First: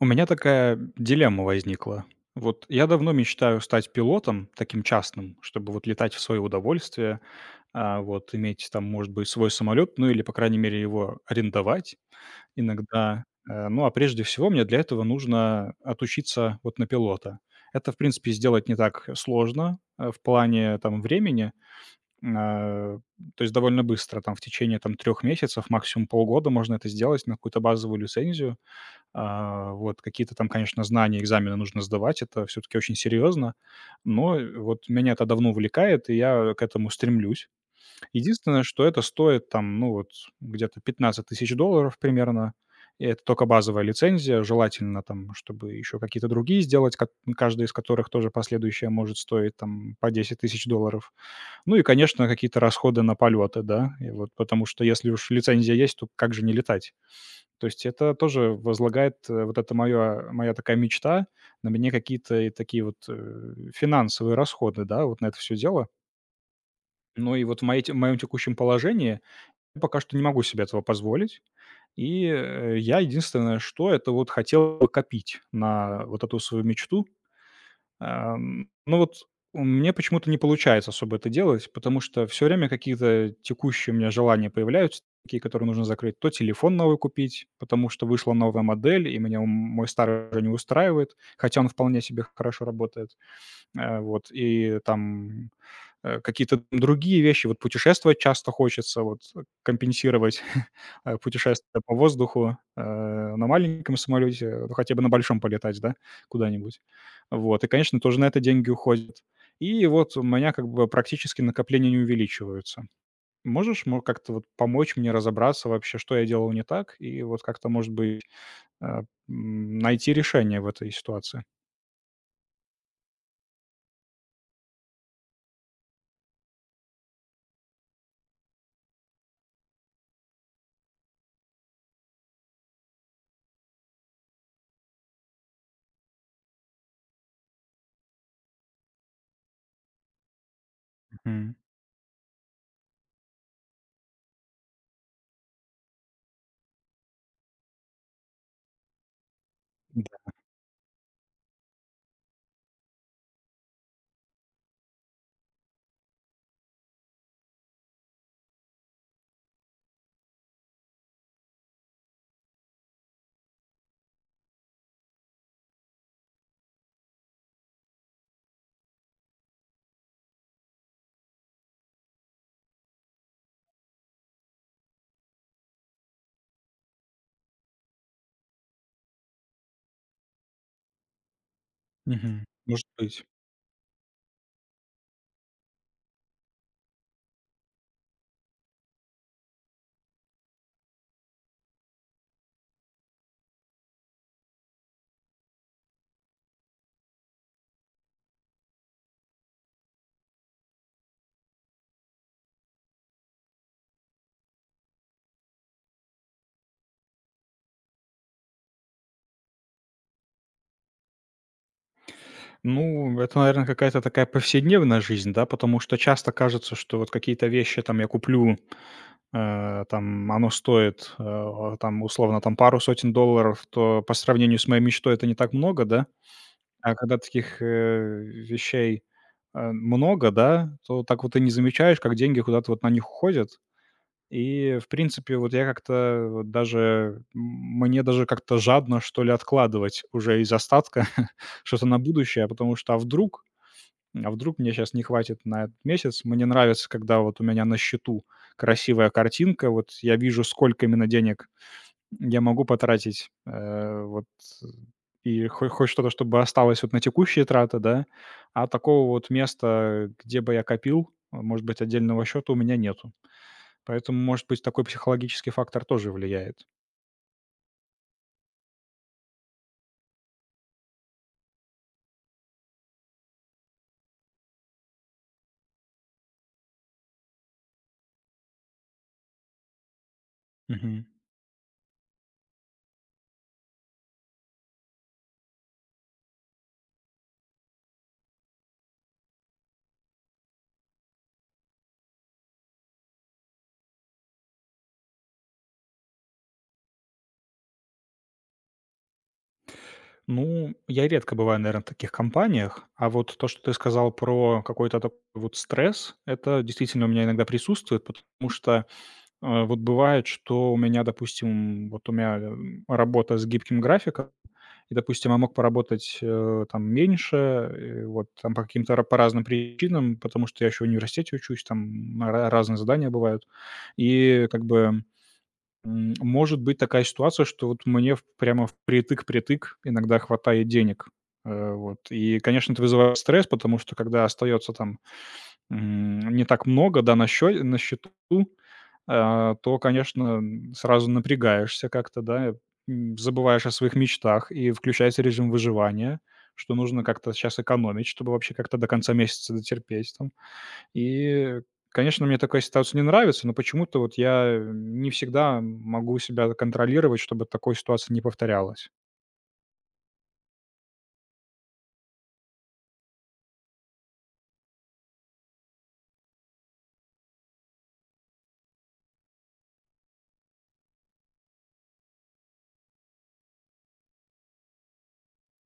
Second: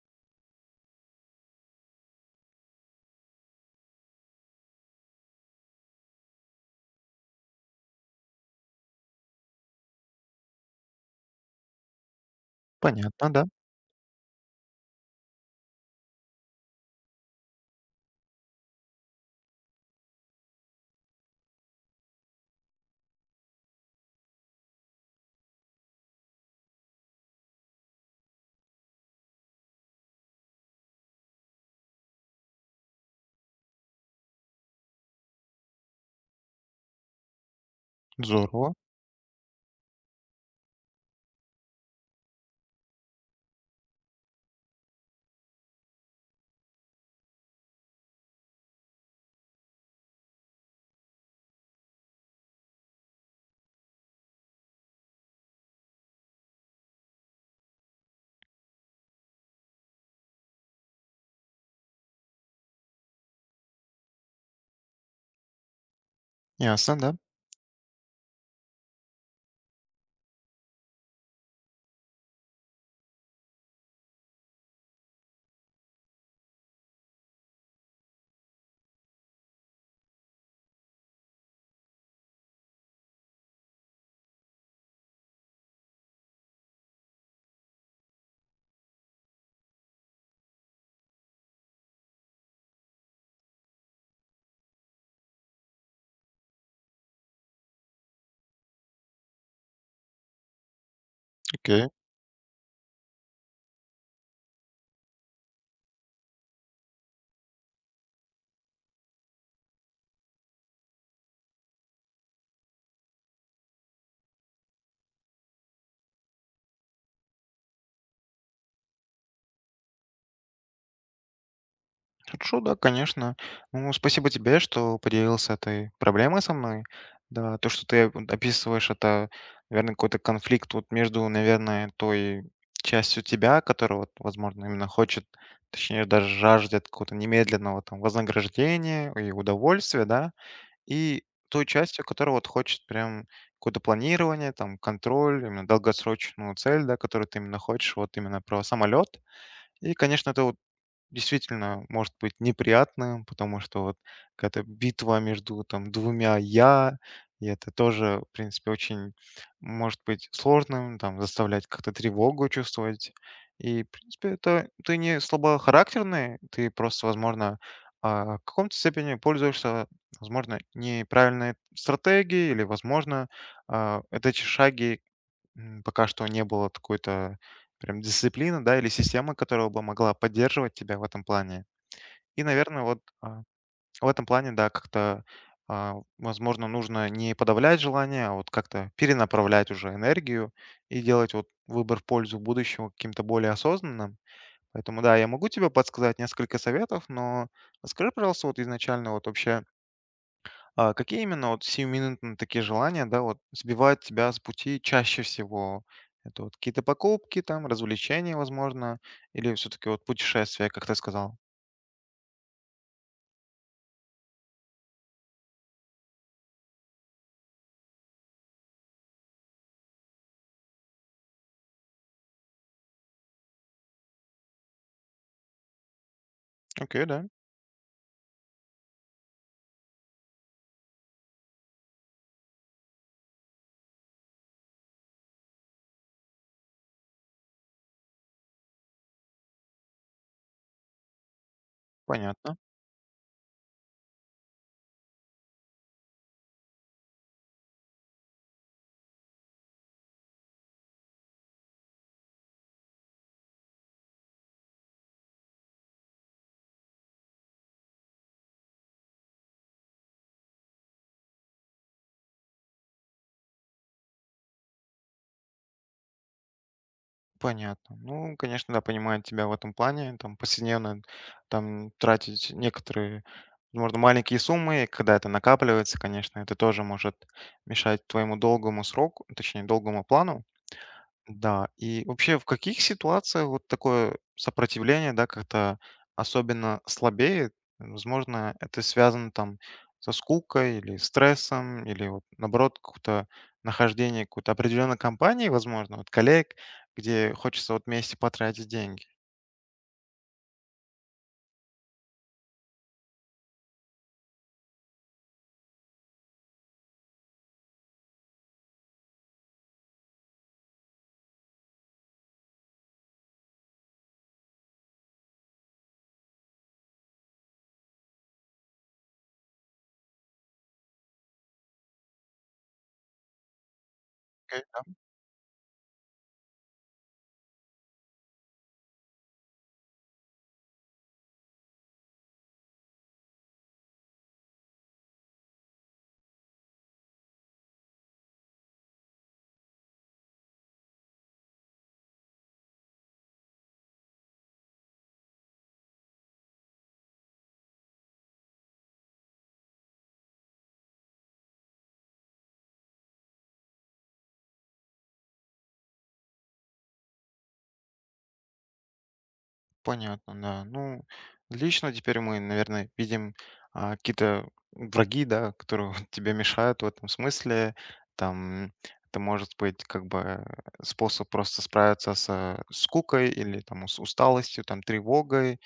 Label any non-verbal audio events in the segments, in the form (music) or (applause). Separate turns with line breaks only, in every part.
У меня такая дилемма возникла. Вот я давно мечтаю стать пилотом, таким частным, чтобы вот летать в свое удовольствие, вот иметь там, может быть, свой самолет, ну или, по крайней мере, его арендовать иногда.
Понятно, да.
Ну а прежде всего мне для этого нужно отучиться вот на пилота. Это, в принципе, сделать не так сложно в плане там времени, а, то есть довольно быстро, там в течение там трех месяцев, максимум полгода можно это сделать на какую-то базовую лицензию. Вот какие-то там, конечно, знания, экзамены нужно сдавать, это все таки очень серьезно, но вот меня это давно увлекает, и я к этому стремлюсь. Единственное,
Здорово.
что это стоит там, ну, вот где-то 15 тысяч долларов примерно, и это только базовая лицензия. Желательно там, чтобы еще какие-то другие сделать, ка каждая из которых тоже последующая может стоить там по 10 тысяч долларов. Ну и, конечно, какие-то расходы на полеты, да, и вот потому что если уж лицензия есть, то как же не летать? То есть это тоже возлагает, вот это моя такая мечта, на мне какие-то и такие вот, финансовые расходы, да, вот на это все дело.
Ясно, да.
Ну и вот в моей те в моем текущем положении я пока что не могу себе этого позволить. Я единственное, что это вот хотел бы копить на вот эту свою мечту. Ну вот мне почему-то не получается особо это делать, потому что все время какие-то текущие у меня желания появляются, такие, которые нужно закрыть. То телефон новый купить, потому что вышла новая модель, и меня мой старый уже не устраивает, хотя он вполне себе хорошо работает. Вот, и там, какие-то другие вещи. Вот путешествовать часто хочется, вот, компенсировать, (laughs) путешествия
Окей.
по воздуху, на маленьком самолете, ну, хотя бы на большом полетать, да, куда-нибудь. Вот, и, конечно, тоже на это деньги уходят. И вот у меня как бы практически накопления не увеличиваются. Можешь, мо как-то вот помочь мне разобраться вообще, что я делал не так, и вот как-то, может быть, э, найти решение в этой ситуации?
Хорошо, да, конечно. Ну, спасибо тебе, что поделился этой проблемой со мной. Да, то, что ты вот описываешь, это, наверное, какой-то конфликт вот между, наверное, той частью тебя, которая, вот, возможно, именно хочет, точнее, даже жаждет какого-то немедленного там вознаграждения и удовольствия, да, и
Мгм.
той частью, которая вот хочет прям какое-то планирование, там, контроль, именно долгосрочную цель, да, которую ты именно хочешь, вот именно про самолет. И, конечно,
Да.
это вот действительно может быть неприятным, потому что вот какая-то битва между там двумя я, и это тоже, в принципе, очень может быть сложным, там заставлять как-то тревогу чувствовать. И, в принципе, это ты не слабохарактерный, ты просто, возможно, в каком-то степени пользуешься, возможно, неправильной стратегией или, возможно, это эти шаги пока что не было такой-то прям дисциплина, да, или система, которая бы могла поддерживать тебя в этом плане. И,
Мгм.
наверное,
Может
вот
быть.
а, в этом плане, да, как-то, возможно, нужно не подавлять желание, а вот как-то перенаправлять уже энергию и делать вот выбор в пользу будущего каким-то более осознанным. Поэтому, да, я могу тебе подсказать несколько советов, но скажи, пожалуйста, вот изначально вот вообще, какие именно вот сиюминутные такие желания, да, вот сбивают тебя с пути чаще всего? Это вот какие-то покупки, там, развлечения, возможно, или все-таки вот путешествия, как ты сказал?
Ну, это, наверное, какая-то такая повседневная жизнь, да, потому что часто кажется, что вот какие-то вещи там я куплю, там оно стоит, там условно там пару сотен долларов, то по сравнению с моей мечтой это не так много, да. А
Окей,
когда
да,
таких вещей много, да, то так вот и не замечаешь, как деньги куда-то вот на них уходят. И, в принципе, вот я как-то вот даже, мне даже как-то жадно, что ли, откладывать уже из остатка (laughs) что-то на будущее,
понятно,
потому что а вдруг мне сейчас не хватит на этот месяц? Мне нравится, когда вот у меня на счету красивая картинка, вот я вижу, сколько именно денег я могу потратить, вот, э, и хо хоть что-то, чтобы осталось вот на текущие траты, да. А такого вот места, где бы я копил, может быть, отдельного счета у меня нету. Поэтому, может быть, такой психологический фактор тоже влияет.
понятно. Ну, конечно, да, понимаю тебя в этом плане, там, повседневно, там, тратить некоторые, возможно, маленькие суммы, и когда это накапливается, конечно, это тоже может мешать твоему долгому сроку, точнее, долгому плану.
Мгм.
Да, и вообще в каких ситуациях вот такое сопротивление, да, как-то особенно слабеет? Возможно, это связано там со скукой или стрессом, или вот наоборот, какое-то нахождение какой-то определенной компании, возможно, вот коллег, где хочется вот вместе потратить деньги.
Ну, я редко бываю, наверное, в таких компаниях, а вот то, что ты сказал про какой-то такой вот стресс, это действительно у меня иногда присутствует, потому что, вот бывает, что у меня, работа с гибким графиком, и, допустим, я мог поработать, там меньше, вот там по каким-то ра по разным причинам, потому что я еще в университете учусь, там ра разные задания бывают. И как бы может быть такая ситуация, что вот мне в прямо впритык-притык иногда хватает денег. И, конечно, это вызывает стресс, потому что когда остается там, не так много, да, на счету, то, конечно, сразу напрягаешься как-то, да, забываешь о своих мечтах, и включается режим выживания, что нужно как-то сейчас экономить, чтобы вообще как-то до конца месяца дотерпеть там. И, конечно, мне такая ситуация не нравится, но почему-то вот я не всегда могу себя контролировать, чтобы такой ситуации не повторялась.
Понятно, да. Ну, лично теперь мы, наверное, видим какие-то враги, да, которые (laughs) вот тебе мешают в этом смысле. Там это может быть как бы способ просто справиться с скукой или там с усталостью, там тревогой.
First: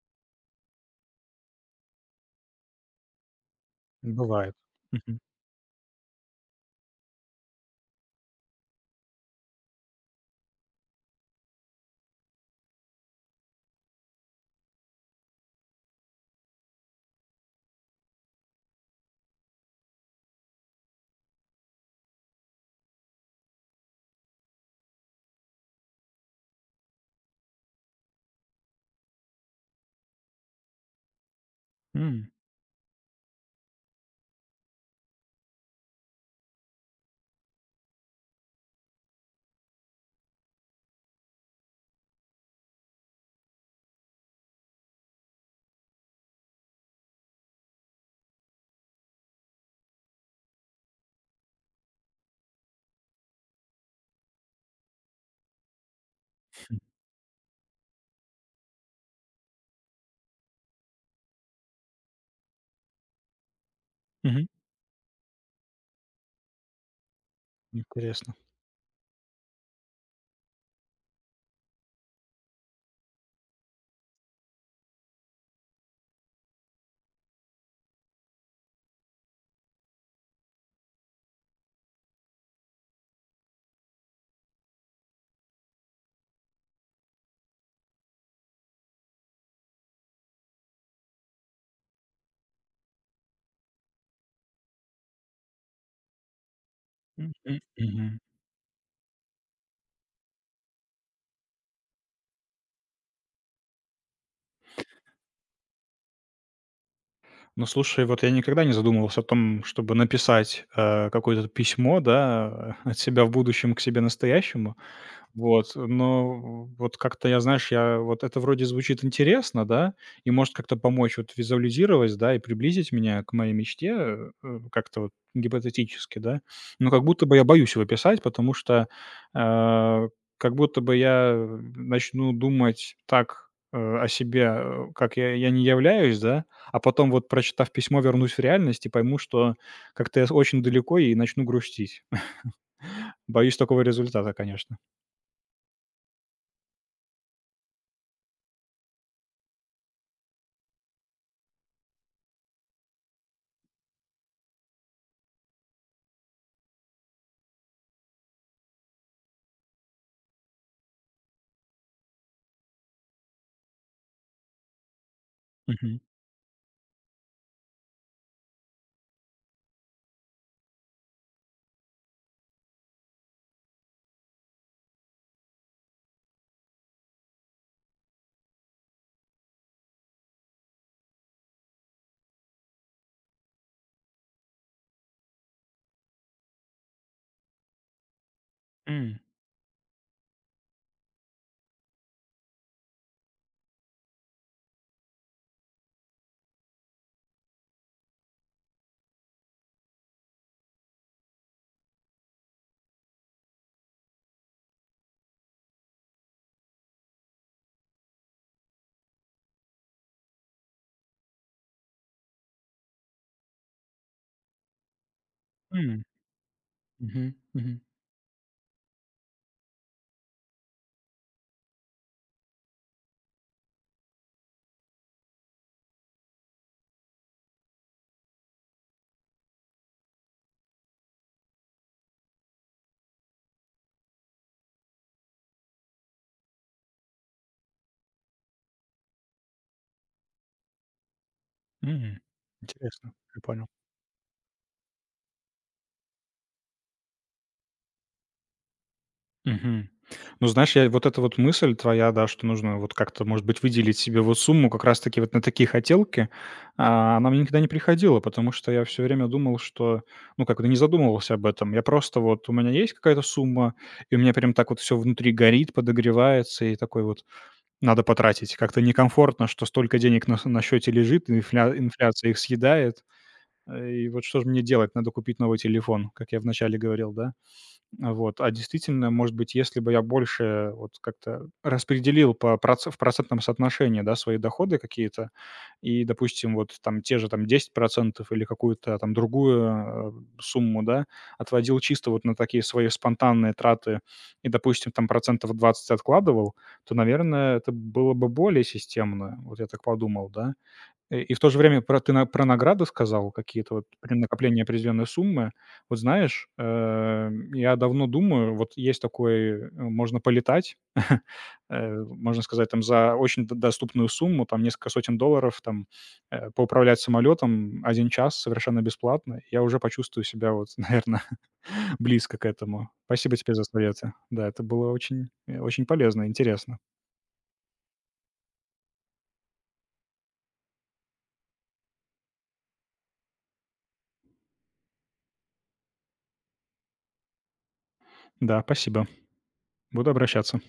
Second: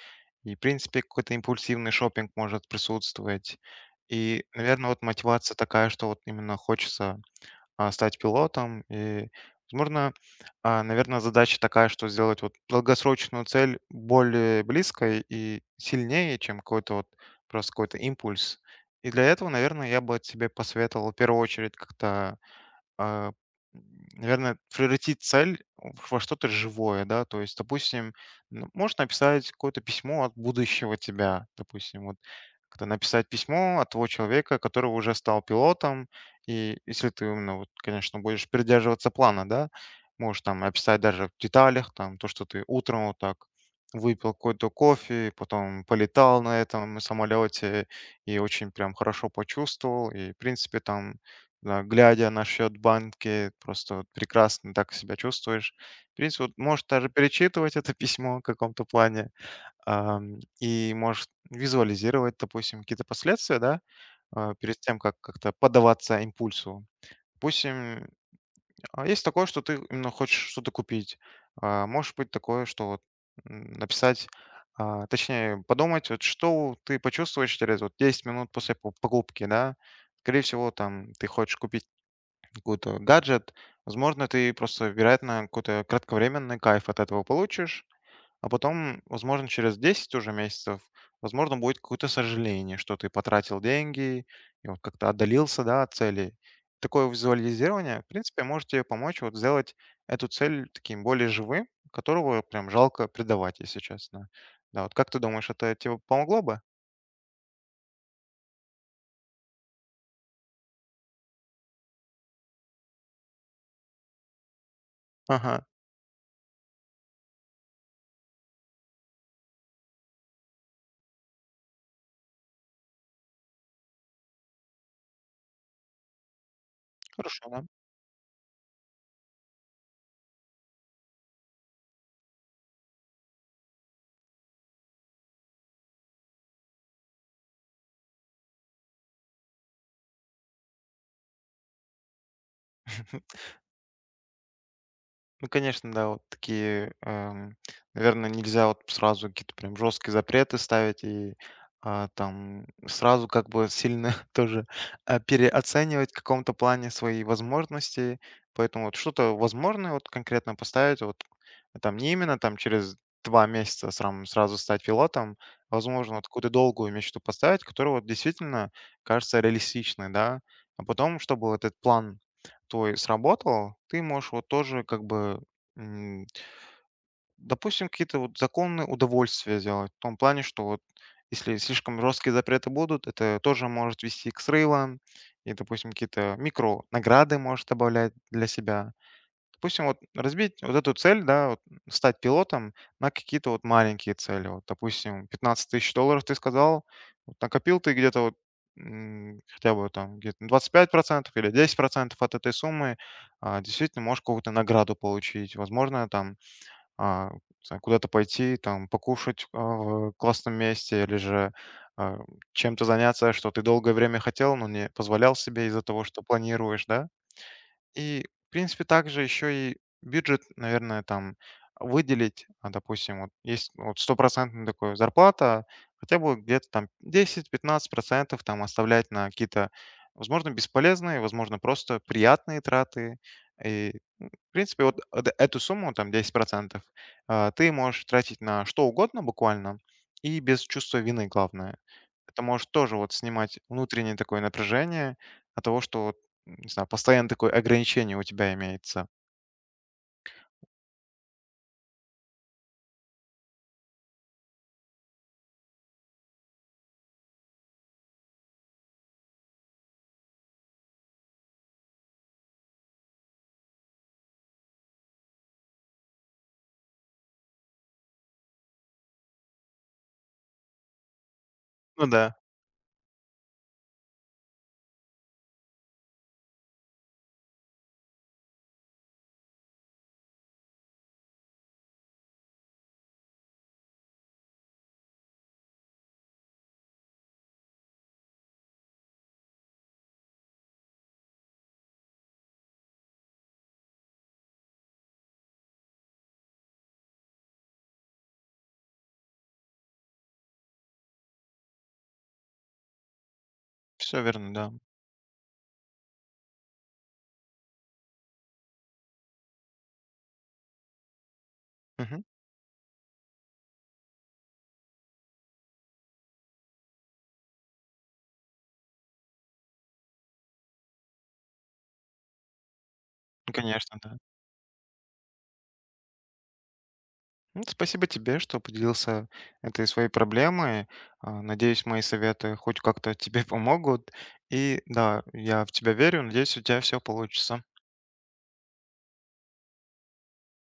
И, в принципе, какой-то импульсивный шопинг может присутствовать. И,
Бывает.
наверное, вот
Мгм.
мотивация такая, что вот именно хочется стать пилотом. И, возможно, наверное, задача такая, что сделать вот долгосрочную цель более близкой и сильнее, чем какой-то вот просто какой-то импульс. И для этого, наверное, я бы тебе посоветовал в первую очередь как-то а, наверное, превратить цель во что-то живое, да, то есть, допустим, ну, можешь написать какое-то письмо от будущего тебя, допустим, вот
М,
как-то написать письмо от того человека, который уже стал пилотом, и если ты именно, вот, конечно, будешь придерживаться плана, да, можешь там описать даже в деталях, там, то, что ты утром вот так выпил какой-то кофе, потом полетал на этом самолете и очень прям хорошо почувствовал, и, в принципе, там да, глядя на счет банки, просто вот прекрасно так себя чувствуешь. В принципе, вот можешь даже перечитывать это (laughs) письмо в каком-то плане, и можешь визуализировать, допустим, какие-то последствия, да,
мгм.
перед тем, как как-то поддаваться импульсу. Допустим,
Интересно.
есть такое, что ты именно хочешь что-то купить. А, Может быть такое, что вот написать, точнее, подумать, вот что ты почувствуешь через вот 10 минут после покупки, да. Скорее всего, там ты хочешь купить какой-то гаджет. Возможно, ты просто, вероятно, какой-то кратковременный кайф от этого получишь, а потом, возможно, через 10 уже месяцев, возможно, будет какое-то сожаление, что ты потратил деньги и вот как-то отдалился, да, от цели. Такое визуализирование, в
Мгм.
принципе, может тебе помочь вот сделать эту цель таким более живым, которого прям жалко предавать, если честно. Да, вот как ты думаешь, это тебе помогло бы?
Ну, слушай, вот я никогда не задумывался о том, чтобы написать, какое-то письмо, да, (laughs) от себя в будущем к себе настоящему.
Ага,
Вот, но вот как-то я, знаешь, я вот это вроде звучит интересно, да, и может как-то помочь вот визуализировать, да, и приблизить меня к моей мечте как-то вот гипотетически, да. Но как будто бы я
хорошо,
боюсь его писать, потому что э, как будто бы я начну думать так о себе, как я не являюсь, да, а потом вот прочитав письмо, вернусь в реальность и пойму, что как-то я очень далеко и начну грустить. (laughs)
да.
Боюсь такого результата, конечно.
Ну, конечно, да, вот такие, наверное, нельзя вот сразу какие-то прям жесткие запреты ставить и там сразу как бы сильно (laughs) тоже переоценивать в каком-то плане свои возможности. Поэтому вот что-то возможное вот конкретно поставить, вот там не именно там через 2 месяца сразу стать пилотом,
Мгм.
возможно, вот какую-то долгую мечту поставить, которая вот действительно кажется реалистичной, да, а потом, чтобы вот этот план твой сработал, ты можешь вот тоже как бы, м, допустим, какие-то вот законные удовольствия делать. В том плане, что вот если слишком жесткие запреты будут, это тоже может вести к срывам. И, допустим, какие-то микро награды можешь добавлять для себя.
М.
Допустим, вот разбить вот эту цель, да, вот стать пилотом на какие-то вот маленькие цели. Вот, допустим, 15 тысяч долларов ты сказал, вот накопил ты где-то вот хотя бы там где-то 25% или 10% от этой суммы, действительно можешь какую-то награду получить. Возможно, там не знаю, куда-то пойти, там покушать в классном месте или же а, чем-то заняться, что ты долгое время хотел, но не позволял себе из-за
М,
того, что планируешь, да?
мгм, мгм,
И, в принципе, также еще и бюджет, наверное, там выделить, допустим, вот есть ну, вот стопроцентная такая зарплата, хотя бы вот где-то там 10–15% там оставлять на какие-то, возможно, бесполезные, возможно, просто приятные траты. И в принципе, вот эту сумму, там 10%, ты можешь тратить на что угодно буквально и без чувства вины, главное.
м.
Это может тоже вот
Интересно, я
снимать
понял.
внутреннее такое напряжение от того, что, вот, не знаю, постоянно такое ограничение у тебя имеется.
Мгм. Ну, знаешь, я вот эта вот мысль твоя, да, что нужно вот как-то, может быть, выделить себе вот сумму как раз-таки вот на такие хотелки, она мне никогда не приходила, потому что я все время думал, что, ну, как-то не задумывался об этом. Я просто вот у меня есть какая-то сумма, и у меня прям так вот все внутри горит, подогревается, и такой вот: "Надо потратить". Как-то некомфортно, что столько денег на счёте лежит, и
Ну
инфляция
да,
их съедает. И вот что же мне делать? Надо купить новый телефон, как я вначале говорил, да? А действительно, может быть, если бы я больше вот как-то распределил по проц в процентном соотношении, да, свои доходы какие-то и, допустим, вот там те же там десять процентов или какую-то там другую, сумму, да, отводил чисто вот на такие свои спонтанные траты и, допустим, там 20% откладывал, то, наверное, это было бы более системно. Вот я так подумал, да? И в то же время про ты на про награды сказал, какие-то вот при
все верно,
накоплении
да.
определенной суммы. Вот знаешь, я давно думаю, вот есть такой, можно полетать, (laughs)
Мгм.
можно сказать, там за очень д доступную сумму, там несколько сотен долларов, там, поуправлять самолетом 1 час совершенно бесплатно. Я уже почувствую себя вот, (laughs) наверное (laughs) близко к этому. Спасибо
Ну,
тебе за
конечно,
советы.
да.
Да, это было очень, очень полезно, интересно.
Ну, спасибо тебе, что поделился этой своей проблемой. А, Надеюсь, мои советы хоть как-то тебе (laughs) помогут. И да, я в тебя верю. Надеюсь, у тебя все получится.
Да, спасибо. Буду обращаться.